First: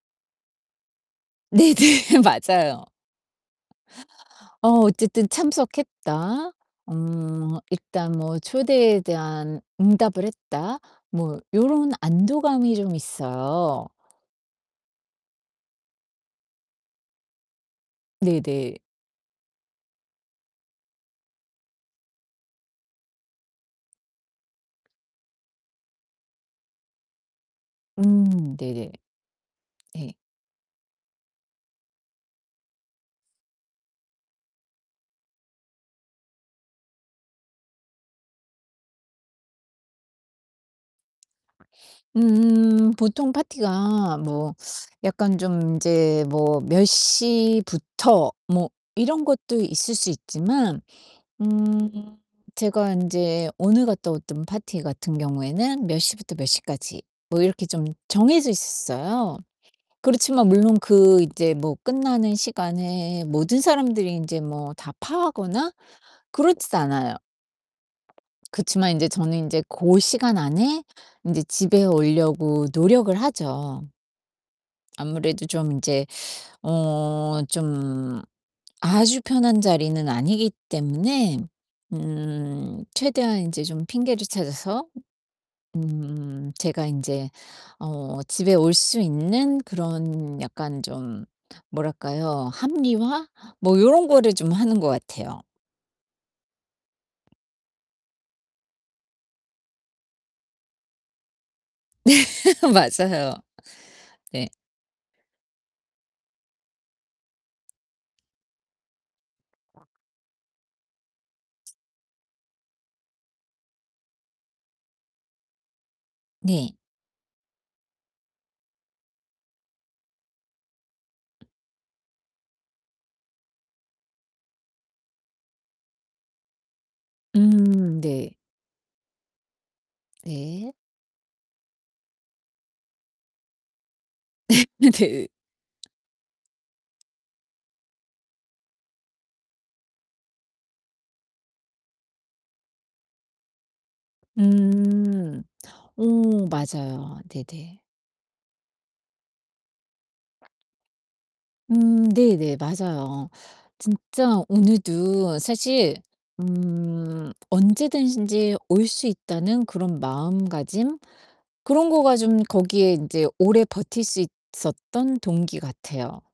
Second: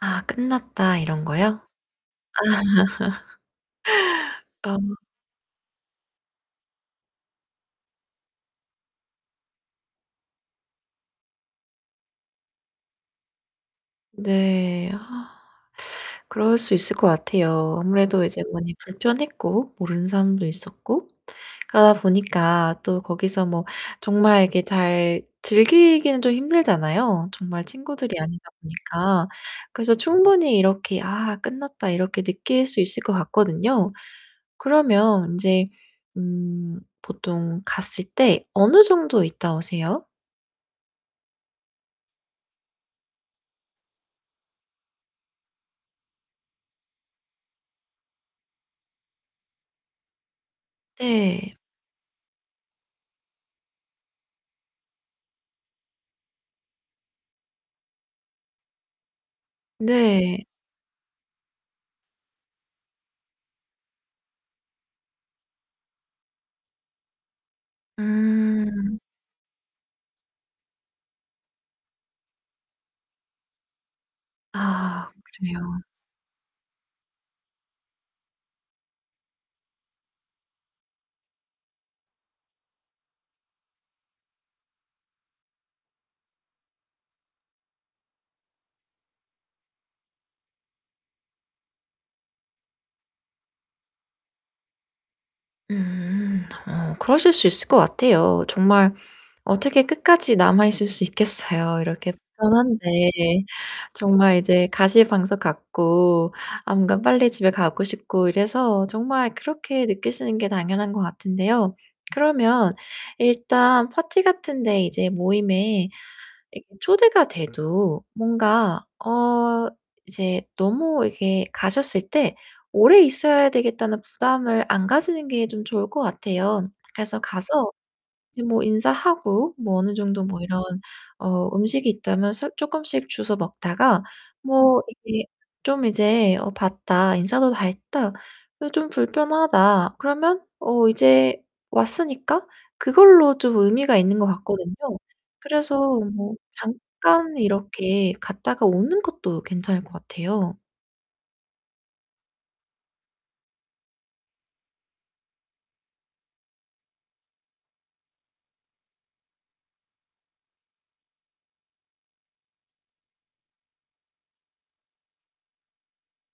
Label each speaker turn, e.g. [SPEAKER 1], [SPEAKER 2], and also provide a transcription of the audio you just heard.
[SPEAKER 1] '아 끝났다.' 이런 거요?
[SPEAKER 2] 네네. 맞아요. 어
[SPEAKER 1] 아.
[SPEAKER 2] '어쨌든 참석했다. 음 일단 뭐 초대에 대한 응답을 했다.' 뭐 요런 안도감이 좀 있어요.
[SPEAKER 1] 네. 아. 그럴 수 있을 것 같아요. 아무래도 이제 많이
[SPEAKER 2] 네네.
[SPEAKER 1] 불편했고 모르는 사람도 있었고 그러다 보니까 또 거기서 뭐 정말 이렇게 잘 즐기기는 좀 힘들잖아요, 정말 친구들이 아니다
[SPEAKER 2] 음. 네네.
[SPEAKER 1] 보니까. 그래서
[SPEAKER 2] 네.
[SPEAKER 1] 충분히 이렇게 '아 끝났다.' 이렇게 느낄 수 있을 것 같거든요. 그러면 인제 음 보통 갔을 때 어느 정도 있다 오세요?
[SPEAKER 2] 음. 보통 파티가 뭐 약간 좀 인제 뭐 '몇 시부터.' 뭐 이런 것도 있을 수 있지만
[SPEAKER 1] 네.
[SPEAKER 2] 음 제가 인제 오늘 갔다왔던 파티 같은 경우에는 '몇 시부터 몇 시까지.' 뭐 이렇게 좀 정해져 있었어요.
[SPEAKER 1] 네.
[SPEAKER 2] 그렇지만 물론 그 인제 뭐 끝나는 시간에 모든 사람들이 인제 뭐 다 파하거나 그렇지도 않아요. 그치만
[SPEAKER 1] 음.
[SPEAKER 2] 인제 저는 인제 고 시간 안에 인제 집에 오려고 노력을 하죠.
[SPEAKER 1] 아.
[SPEAKER 2] 아무래도 좀
[SPEAKER 1] 그래요.
[SPEAKER 2] 인제 어 좀 아주 편한 자리는 아니기 때문에 음 최대한 인제 좀 핑계를 찾아서 음 제가 인제 어 집에 올 수 있는 그런 약간 좀 뭐랄까요? 합리화? 뭐 요런 거를 좀 하는 것 같아요.
[SPEAKER 1] 음. 어 그러실 수 있을 것 같아요. 정말 어떻게 끝까지 남아 있을 수 있겠어요, 이렇게 불편한데.
[SPEAKER 2] 맞아요.
[SPEAKER 1] 정말
[SPEAKER 2] 네.
[SPEAKER 1] 이제 가시방석 같고 아 뭔가 빨리 집에 가고 싶고 이래서 정말 그렇게 느끼시는 게 당연한 것 같은데요. 그러면 일단 파티 같은 데 이제 모임에 이렇게
[SPEAKER 2] 네.
[SPEAKER 1] 초대가 돼도 뭔가 어 이제 너무 이렇게 가셨을 때 오래 있어야 되겠다는 부담을 안 가지는 게 좀 좋을 것 같아요. 그래서 가서
[SPEAKER 2] 음. 네.
[SPEAKER 1] 이제 뭐 인사하고 뭐 어느 정도 뭐 이런
[SPEAKER 2] 네.
[SPEAKER 1] 어 음식이 있다면 서 쪼끔씩 주워 먹다가 뭐 이게
[SPEAKER 2] 네.
[SPEAKER 1] 좀 이제 '어 봤다. 인사도 다 했다. 이 좀 불편하다.' 그러면 어 이제 왔으니까 그걸로 좀 의미가 있는 것 같거든요.
[SPEAKER 2] 음.
[SPEAKER 1] 그래서 뭐
[SPEAKER 2] 오 맞아요.
[SPEAKER 1] 잠깐
[SPEAKER 2] 네네.
[SPEAKER 1] 이렇게 갔다가 오는 것도 괜찮을 것 같아요.
[SPEAKER 2] 음. 네네. 맞아요. 진짜 오늘도 사실 음 언제든지 올 수 있다는 그런 마음가짐? 그런 거가 좀 거기에 인제 오래 버틸 수 있었던 동기 같아요.